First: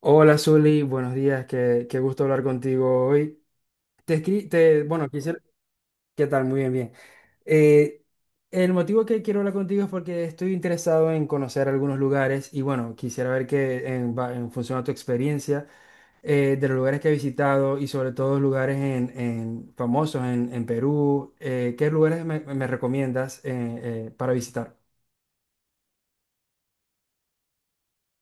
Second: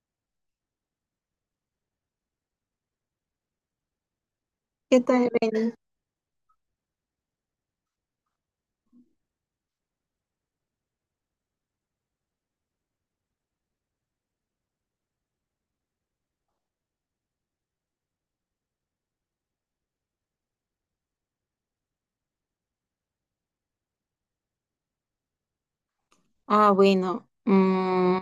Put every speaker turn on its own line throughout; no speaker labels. Hola Zuli, buenos días, qué gusto hablar contigo hoy. Te escri- te,
¿Qué
bueno,
tal,
quisiera,
Beni?
¿Qué tal? Muy bien, bien. Eh, el motivo que quiero hablar contigo es porque estoy interesado en conocer algunos lugares y bueno, quisiera ver que en función a tu experiencia, de los lugares que he visitado y sobre todo lugares famosos en Perú, ¿qué lugares me recomiendas para visitar?
Ah, bueno.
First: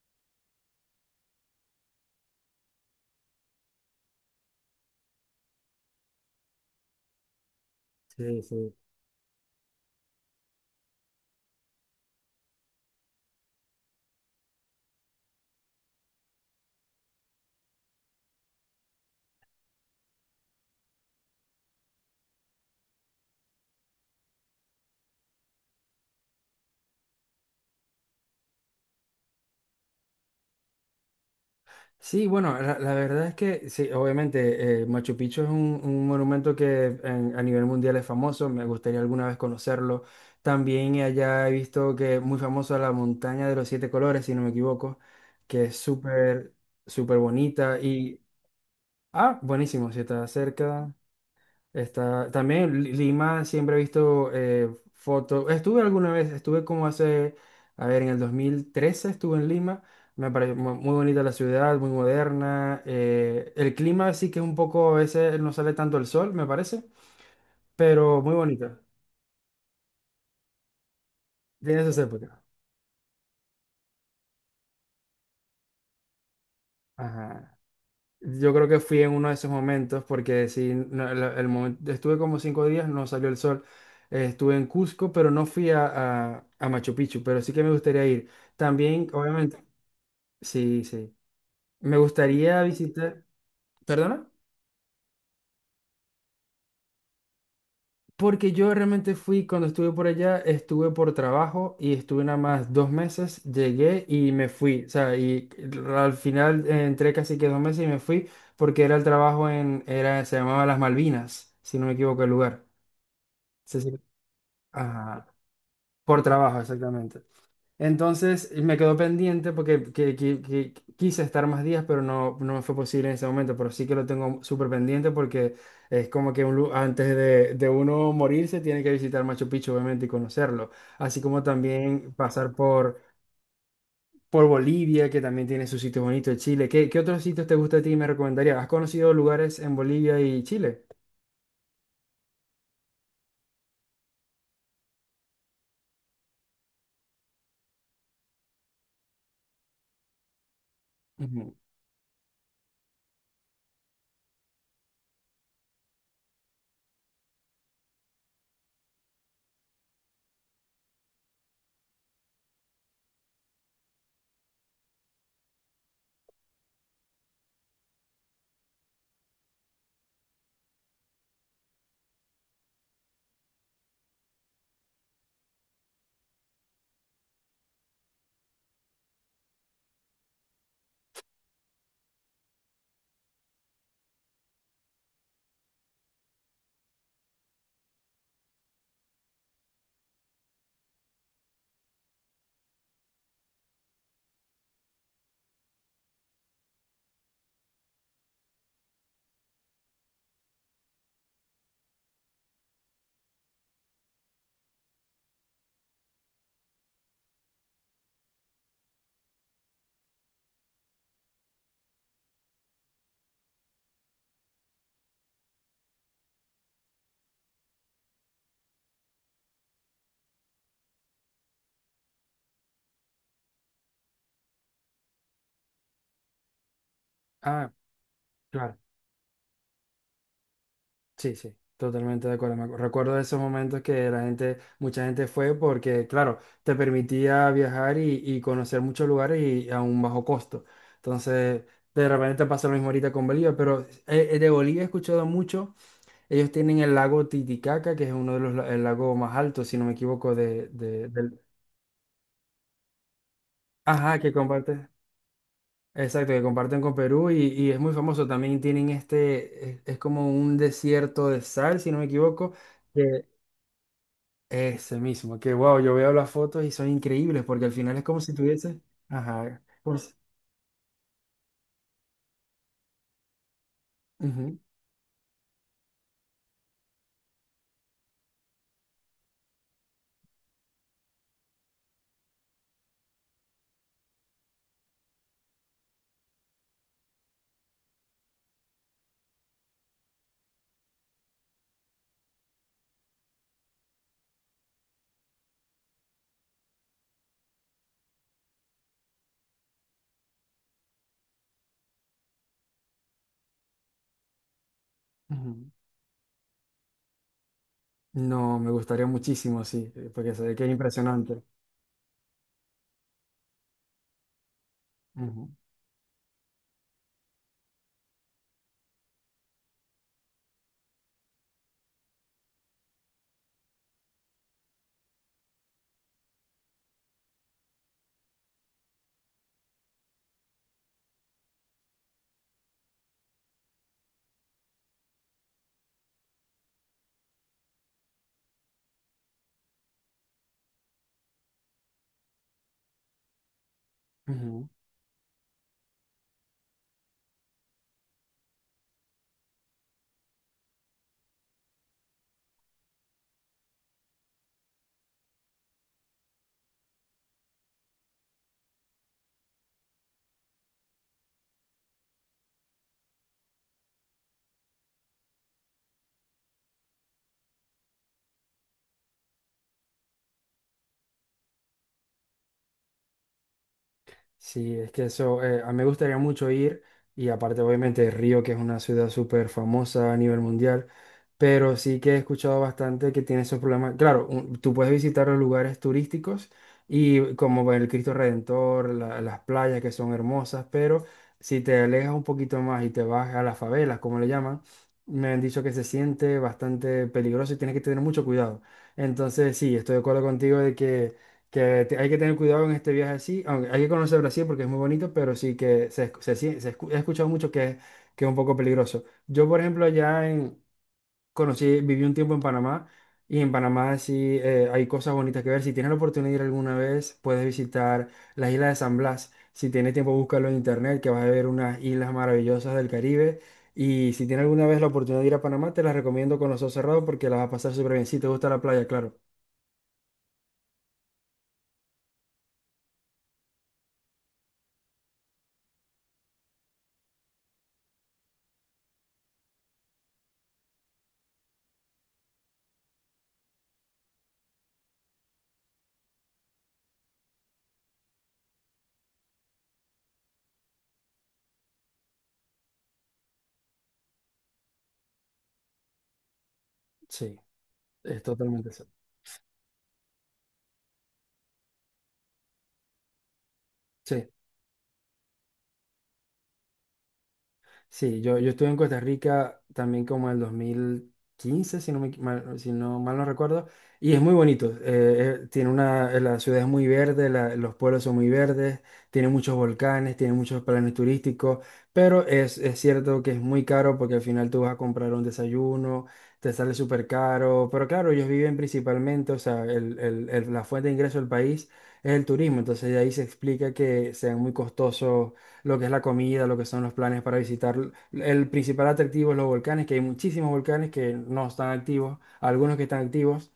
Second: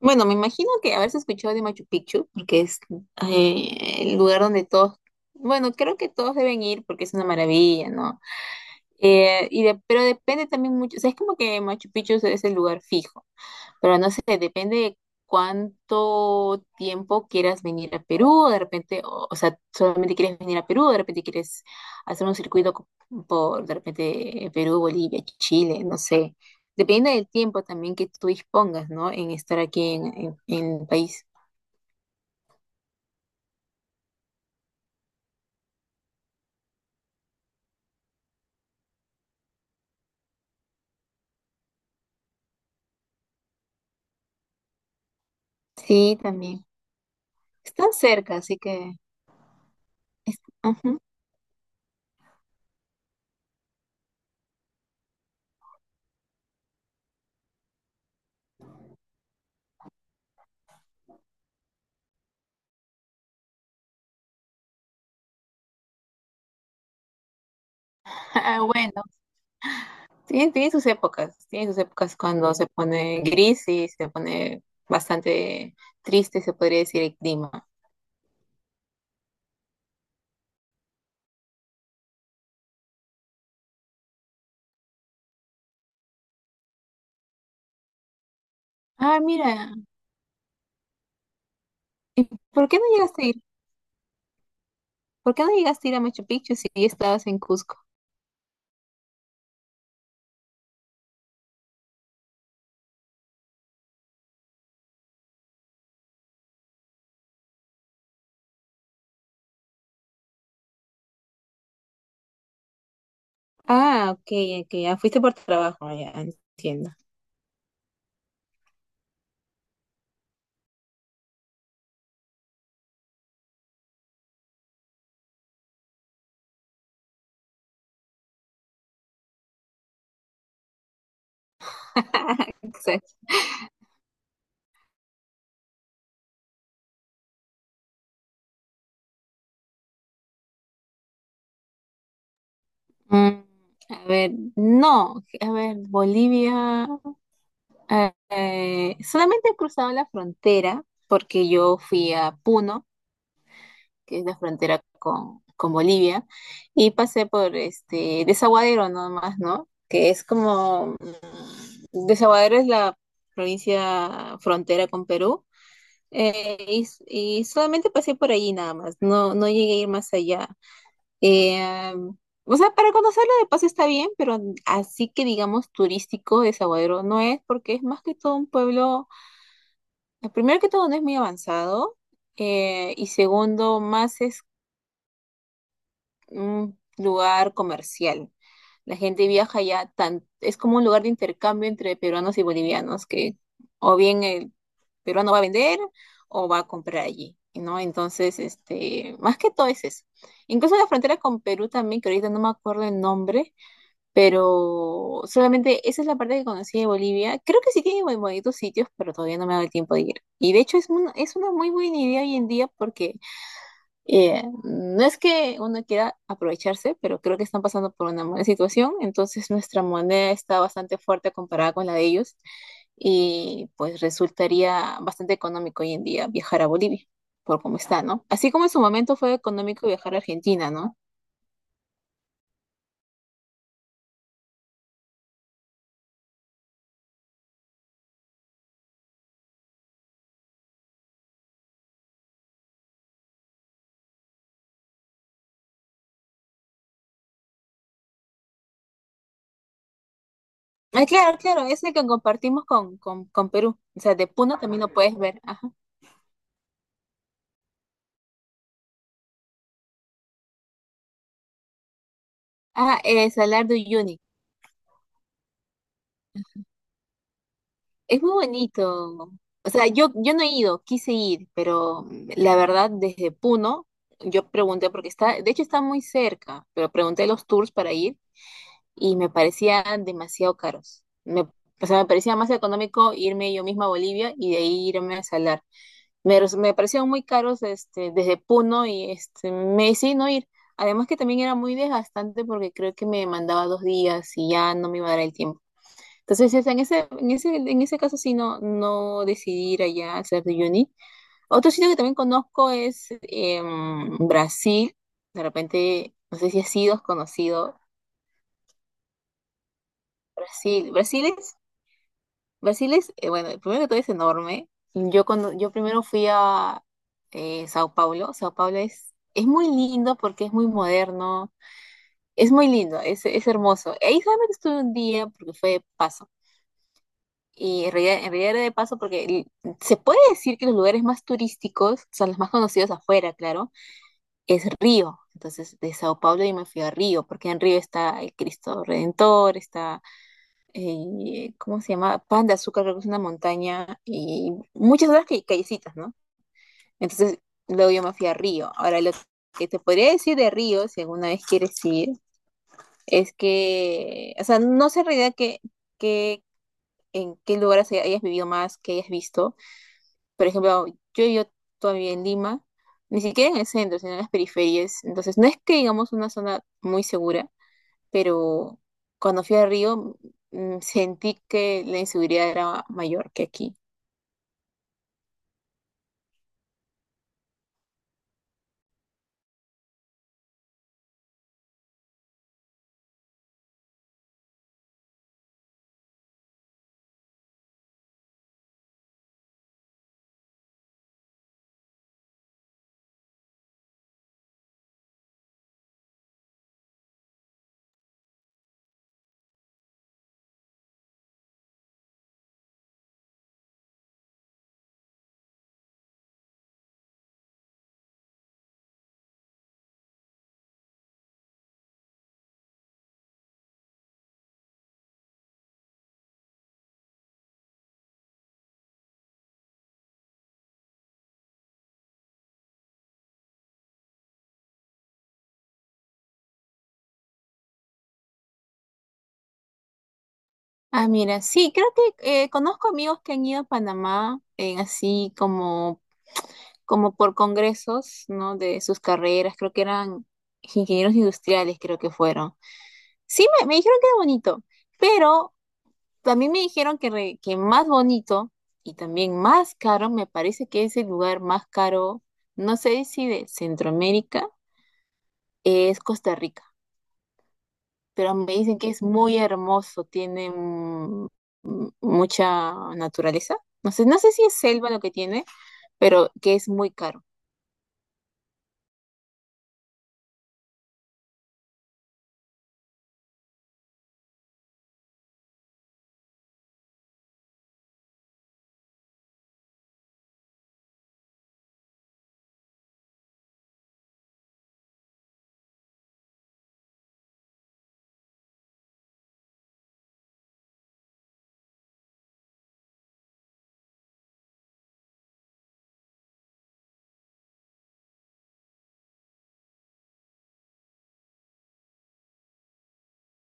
bueno, me imagino que haberse escuchado de Machu Picchu, porque es el lugar donde todos, bueno, creo que todos deben ir porque es una maravilla, ¿no?
Sí, sí.
Pero depende también mucho, o sea, es como que Machu Picchu es el lugar fijo, pero no sé, depende de cuánto tiempo quieras venir a Perú, de repente, o sea, solamente quieres venir a Perú, de repente quieres hacer un circuito por, de repente, Perú, Bolivia, Chile, no sé, depende del tiempo también que tú dispongas, ¿no? En estar aquí en el país.
Sí, bueno, la verdad es que sí, obviamente Machu Picchu es un monumento que en- a nivel mundial es famoso, me gustaría alguna vez conocerlo. También allá he visto que es muy famosa la montaña de los siete colores, si no me equivoco, que es
Sí,
súper,
también.
súper bonita
Están
y,
cerca, así que…
ah, buenísimo, si está cerca.
ujú.
Está, también Li- Lima siempre he visto fotos. Estuve alguna vez, estuve como hace, a ver, en el 2013 estuve en Lima. Me pareció mu- muy bonita la ciudad, muy moderna. El clima sí que es un poco, a veces no sale tanto el sol, me parece, pero muy
Ah,
bonita.
bueno. Tiene, tiene sus
Tiene sus
épocas
épocas.
cuando se pone gris y se pone bastante triste, se podría decir, el
Ajá.
clima.
Yo creo que fui en uno de esos momentos porque sí, no, momento, estuve como 5 días, no salió el sol. Estuve en Cusco, pero no fui a, a Machu Picchu, pero sí que me gustaría ir. También,
Ah,
obviamente,
mira,
sí, sí. Me
¿y
gustaría
por qué no llegaste
visitar,
a ir?
¿perdona?
¿Por qué no llegaste a ir a Machu Picchu si estabas en Cusco?
Porque yo realmente fui, cuando estuve por allá, estuve por trabajo y estuve nada más 2 meses, llegué y me fui. O sea, y al final entré casi que 2 meses y me fui porque era el trabajo en, era, se llamaba Las Malvinas, si no me equivoco el lugar. Sí, sí.
Ah, ok, ok, ya fuiste
Ajá,
por trabajo, ah, ya
por trabajo,
entiendo.
exactamente. Entonces me quedó pendiente porque que quise estar más días, pero no, no me fue posible en ese momento. Pero sí que lo tengo súper pendiente porque es como que un lu- antes de uno morirse tiene que visitar Machu Picchu, obviamente, y conocerlo. Así como también pasar
Exacto.
por Bolivia, que también tiene sus sitios bonitos, Chile. ¿Qué otros sitios te gusta a ti y me recomendarías? ¿Has conocido lugares en Bolivia y Chile?
Mm, a ver, no, a ver, Bolivia, solamente he cruzado la frontera porque
Ujú.
yo fui a Puno, que es la frontera con Bolivia, y pasé por este Desaguadero nomás, ¿no? Que es como, Desaguadero es la provincia frontera con Perú, y solamente pasé por allí nada más, no, no llegué a ir más allá. Eh, o sea, para conocerlo de paso está bien, pero así que digamos turístico Desaguadero no es, porque es más que todo un pueblo, primero que todo no es muy avanzado, y segundo, más es un lugar comercial. La gente viaja allá, tan, es como un lugar de intercambio entre peruanos y bolivianos, que o bien el peruano va a vender o va a comprar allí, ¿no? Entonces, este, más que todo es eso. Incluso la frontera con Perú también, que ahorita no me acuerdo el nombre, pero solamente esa es la parte que conocí de Bolivia. Creo que sí tiene muy bonitos sitios, pero todavía no me ha dado el tiempo de ir. Y de hecho es, es una muy buena idea hoy en día porque no es que uno quiera aprovecharse, pero creo que están pasando por una mala situación, entonces nuestra moneda está bastante fuerte comparada con la de ellos y pues resultaría bastante económico hoy en día viajar a Bolivia, por
Ah,
cómo está, ¿no? Así como en
claro.
su momento fue económico viajar a Argentina, ¿no?
Sí, sí, totalmente de acuerdo. Me acu- Recuerdo esos momentos que la gente, mucha gente fue porque, claro, te permitía viajar y conocer muchos lugares y a un bajo costo. Entonces, de repente te pasa lo mismo ahorita con Bolivia, pero de Bolivia he escuchado mucho. Ellos tienen el lago Titicaca, que es uno de los el lago más altos, si no me equivoco,
Ah,
de-
claro,
del...
claro, es el que compartimos con Perú, o sea,
Ajá,
de
que
Puno también
comparte.
lo puedes ver, ajá.
Exacto, que comparten con Perú y es muy famoso. También tienen este, es como un desierto de sal, si no me equivoco.
Ah, el Salar de Uyuni.
Ese mismo, que wow, yo veo las fotos y son increíbles porque al final es como
Es muy
si tuviese.
bonito.
Ajá.
O sea,
Como si-
yo no he ido, quise ir, pero la verdad, desde Puno, yo
ujú,
pregunté porque está, de hecho está muy cerca, pero pregunté los tours para ir y me parecían demasiado caros. Me, o sea, me parecía más económico irme yo misma a Bolivia y de ahí irme a Salar. Me, me parecieron muy caros este, desde Puno y este, me decidí no ir. Además que también era muy desgastante porque creo que me mandaba dos días y ya no me iba a dar el tiempo. Entonces, en ese, en ese, en ese caso sí no, no decidí ir allá al Cerro de Uyuni. Otro sitio que también conozco es Brasil. De
ujú.
repente, no sé si has sido conocido
No, me gustaría muchísimo, sí, porque se ve que es
Brasil.
impresionante.
Brasil es, bueno, primero que todo es enorme. Yo
Ujú,
cuando, yo primero fui a Sao Paulo. Sao Paulo es muy lindo porque es muy moderno. Es muy lindo, es hermoso. Ahí solamente estuve un día porque fue de paso. Y en realidad era de paso porque se puede decir que los lugares más turísticos, son los más conocidos afuera, claro, es Río. Entonces, de Sao Paulo yo me fui a Río, porque en Río está el Cristo Redentor, está, ¿cómo se llama? Pan de Azúcar, creo que es una montaña, y
ujú.
muchas otras callecitas, ¿no? Entonces, luego yo me fui a Río. Ahora, lo que te podría decir de Río, si alguna vez quieres ir, es que, o sea, no sé en realidad que, en qué lugares hayas vivido más, que hayas visto. Por ejemplo, yo vivo todavía en Lima, ni siquiera en el centro, sino en las periferias. Entonces, no es que digamos una zona muy segura, pero cuando fui a Río sentí que la inseguridad era mayor que aquí.
Sí, es que eso, a mí me gustaría mucho ir y aparte obviamente Río, que es una ciudad súper famosa a nivel mundial, pero sí que he escuchado bastante que tiene esos problemas. Claro, un- tú puedes visitar los lugares turísticos y como el Cristo Redentor, la- las playas que son hermosas, pero si te alejas un poquito más y te vas a las favelas, como le llaman, me han dicho que se siente bastante peligroso y tienes que tener mucho cuidado. Entonces, sí, estoy de acuerdo contigo de que te- hay que tener cuidado en este viaje así. Aunque hay que conocer Brasil porque es muy bonito, pero sí que se, escu- se, sien- se escu- he escuchado mucho que es un poco peligroso. Yo, por ejemplo, allá en, conocí, viví un tiempo en Panamá y en Panamá sí hay cosas bonitas que ver. Si tienes la oportunidad de ir alguna vez, puedes visitar las islas de San Blas. Si tienes tiempo, búscalo en internet, que vas a ver unas islas maravillosas del Caribe. Y si tienes alguna vez la oportunidad de ir a Panamá, te las recomiendo con los ojos cerrados porque las vas a pasar súper bien. Si te gusta la playa, claro.
Ah, mira, sí, creo que conozco amigos que han ido a Panamá en así como, como por congresos, ¿no? De sus carreras, creo que eran ingenieros industriales, creo que fueron. Sí, me dijeron que era bonito, pero también me dijeron que, que más bonito y también más caro, me parece que es el lugar más caro, no sé si de Centroamérica, es Costa Rica,
Sí, es
pero me
totalmente
dicen
eso.
que es muy hermoso, tiene mucha naturaleza. No sé, no
Sí.
sé si es selva lo que tiene, pero que es muy caro.
Sí, yo estuve en Costa Rica también como en el 2015, si no, me equi- mal, si no mal no recuerdo, y es muy bonito. Tiene una, la ciudad es muy verde, la- los pueblos son muy verdes, tiene muchos volcanes, tiene muchos planes turísticos, pero es cierto que es muy caro porque al final tú vas a comprar un desayuno, te sale súper caro, pero claro, ellos viven principalmente, o sea, la fuente de ingreso del país es el turismo, entonces de ahí se explica que sean muy costosos lo que es la comida, lo que son los planes para visitar. El principal atractivo es los volcanes, que hay muchísimos volcanes que no están activos, algunos que están activos,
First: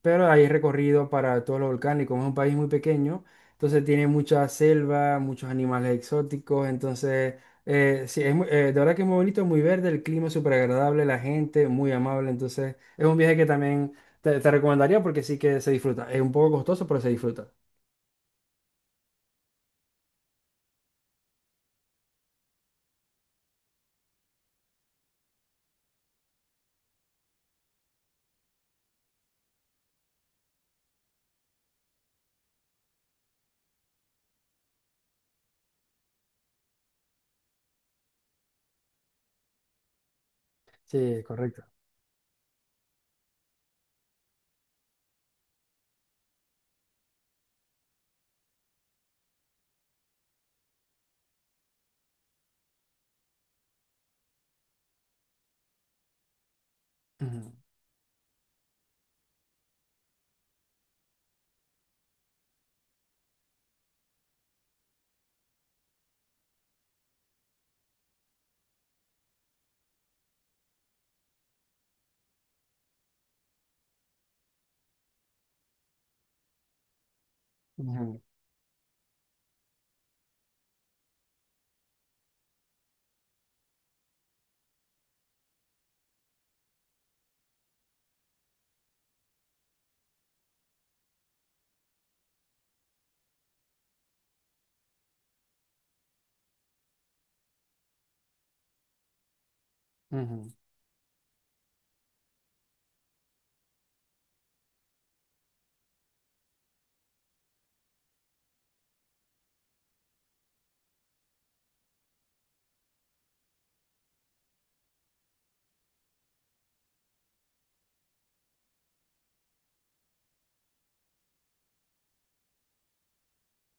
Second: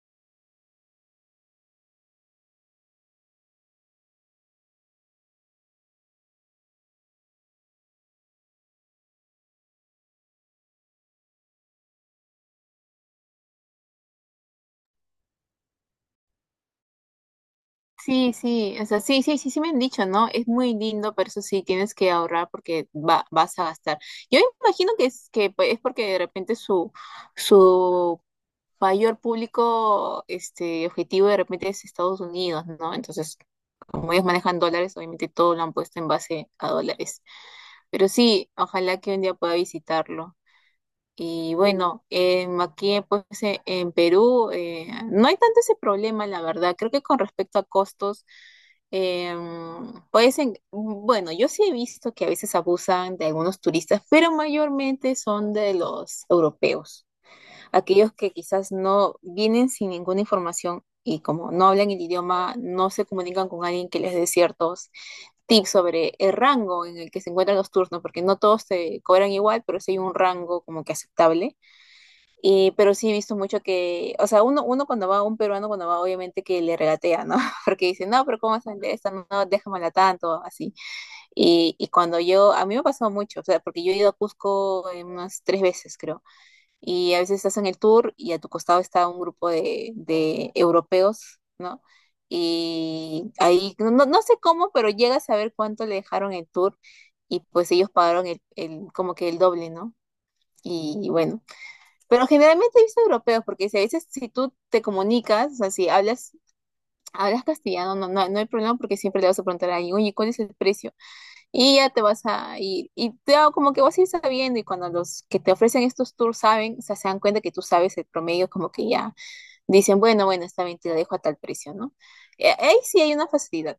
pero hay recorrido para todos los volcanes y como es un país muy pequeño, entonces tiene mucha selva, muchos animales exóticos, entonces sí, es muy- de verdad que es muy bonito, muy verde, el clima es súper agradable, la gente muy amable, entonces es un viaje que también te recomendaría porque sí que se disfruta. Es un poco costoso, pero se disfruta.
Sí, sí, o sea, sí, sí, sí, sí me han dicho, ¿no? Es muy lindo, pero eso sí, tienes que ahorrar porque va, vas a gastar. Yo imagino que es, que pues, es porque de repente su, su mayor público este, objetivo de repente es Estados Unidos, ¿no? Entonces, como ellos manejan dólares, obviamente todo lo han puesto en base a dólares. Pero sí, ojalá que un día pueda visitarlo.
Sí,
Y
correcto.
bueno, aquí pues en Perú no hay tanto ese problema, la verdad. Creo que con respecto a costos, pues bueno, yo sí he visto que a veces abusan de algunos turistas, pero mayormente son de los europeos
Ujú,
aquellos que quizás no vienen sin ninguna información y como no hablan el idioma, no se comunican con alguien que les dé ciertos tips sobre el rango en el que se encuentran los turnos, porque no todos se cobran igual, pero sí hay un rango como que aceptable. Y, pero sí he visto mucho que, o sea, uno, uno cuando va, un peruano cuando va, obviamente que le regatea, ¿no? Porque dice,
ujú,
no, pero ¿cómo vas a vender esta? No, no, déjamela tanto, así. Y cuando yo, a mí me ha pasado mucho, o sea, porque yo he ido a Cusco unas tres veces, creo, y a veces estás en el tour y a tu costado está un grupo de europeos, ¿no? Y ahí, no, no no sé cómo, pero llegas a ver cuánto le dejaron el tour y pues ellos pagaron como que el doble, ¿no?
ujú.
Y bueno, pero generalmente he visto europeos porque si a veces si tú te comunicas, o sea, si hablas, hablas castellano, no, no, no hay problema porque siempre le vas a preguntar a alguien, oye, ¿cuál es el precio? Y ya te vas a ir. Y te hago como que vas a ir sabiendo. Y cuando los que te ofrecen estos tours saben, o sea, se dan cuenta que tú sabes el promedio, como que ya dicen, bueno, bueno, está bien, te la dejo a tal precio, ¿no? Ahí sí hay una facilidad.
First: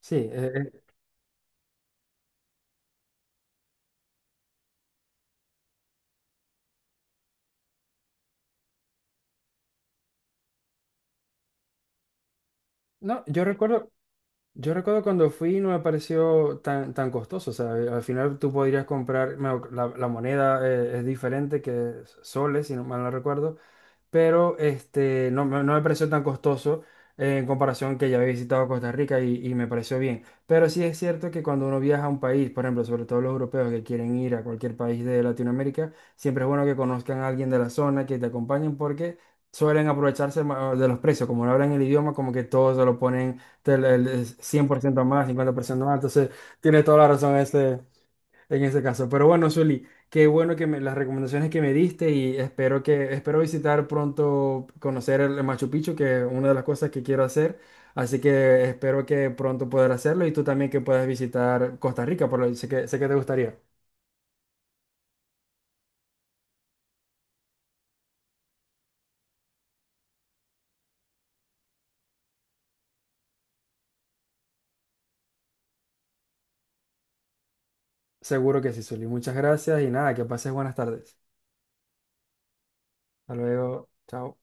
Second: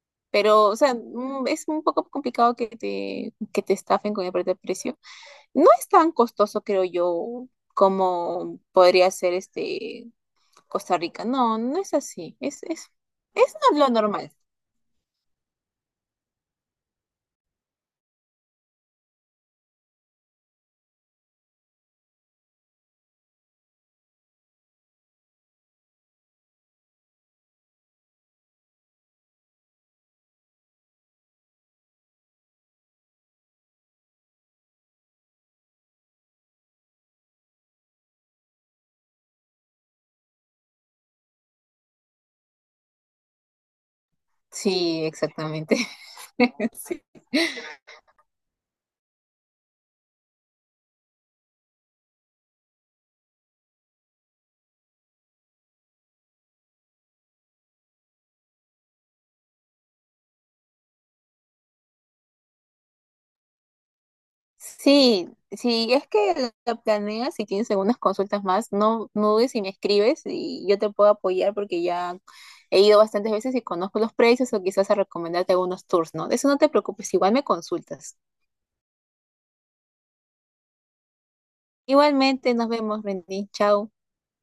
Sí,
Pero, o sea, es un poco complicado que te estafen con el precio. No es tan costoso, creo yo, como podría ser este Costa Rica. No, no es así.
no,
Es lo normal.
yo recuerdo cuando fui no me pareció tan costoso. O sea, al final tú podrías comprar, me- la moneda es diferente que soles, si no mal no recuerdo, pero este, no, me no me pareció tan costoso en comparación que ya había visitado Costa Rica y me pareció bien. Pero sí es cierto que cuando uno viaja a un país, por ejemplo, sobre todo los europeos que quieren ir a cualquier país de Latinoamérica, siempre es bueno que conozcan a alguien de la zona, que te acompañen porque... Suelen aprovecharse ma- de los precios, como no hablan el idioma, como que todos se lo ponen del- el 100 por ciento
Sí,
más, cincuenta por
exactamente.
ciento más, entonces tiene toda
Sí.
la razón este, en ese caso. Pero bueno, Zuli, qué bueno que me, las recomendaciones que me diste y espero que espero visitar pronto, conocer el Machu Picchu, que es una de las cosas que quiero hacer. Así que espero que pronto poder hacerlo y tú también que puedas visitar Costa Rica, por lo sé que te gustaría.
Sí, si es que la planeas y tienes algunas consultas más, no, no dudes y me escribes y yo te puedo apoyar porque ya he ido bastantes veces y conozco los precios o quizás a recomendarte algunos tours, ¿no? De eso no te preocupes, igual me consultas.
Seguro que sí, Zuli. Muchas gracias y nada, que pases buenas tardes.
Igualmente, nos vemos,
Hasta
Rendy.
luego.
Chao.
Chao.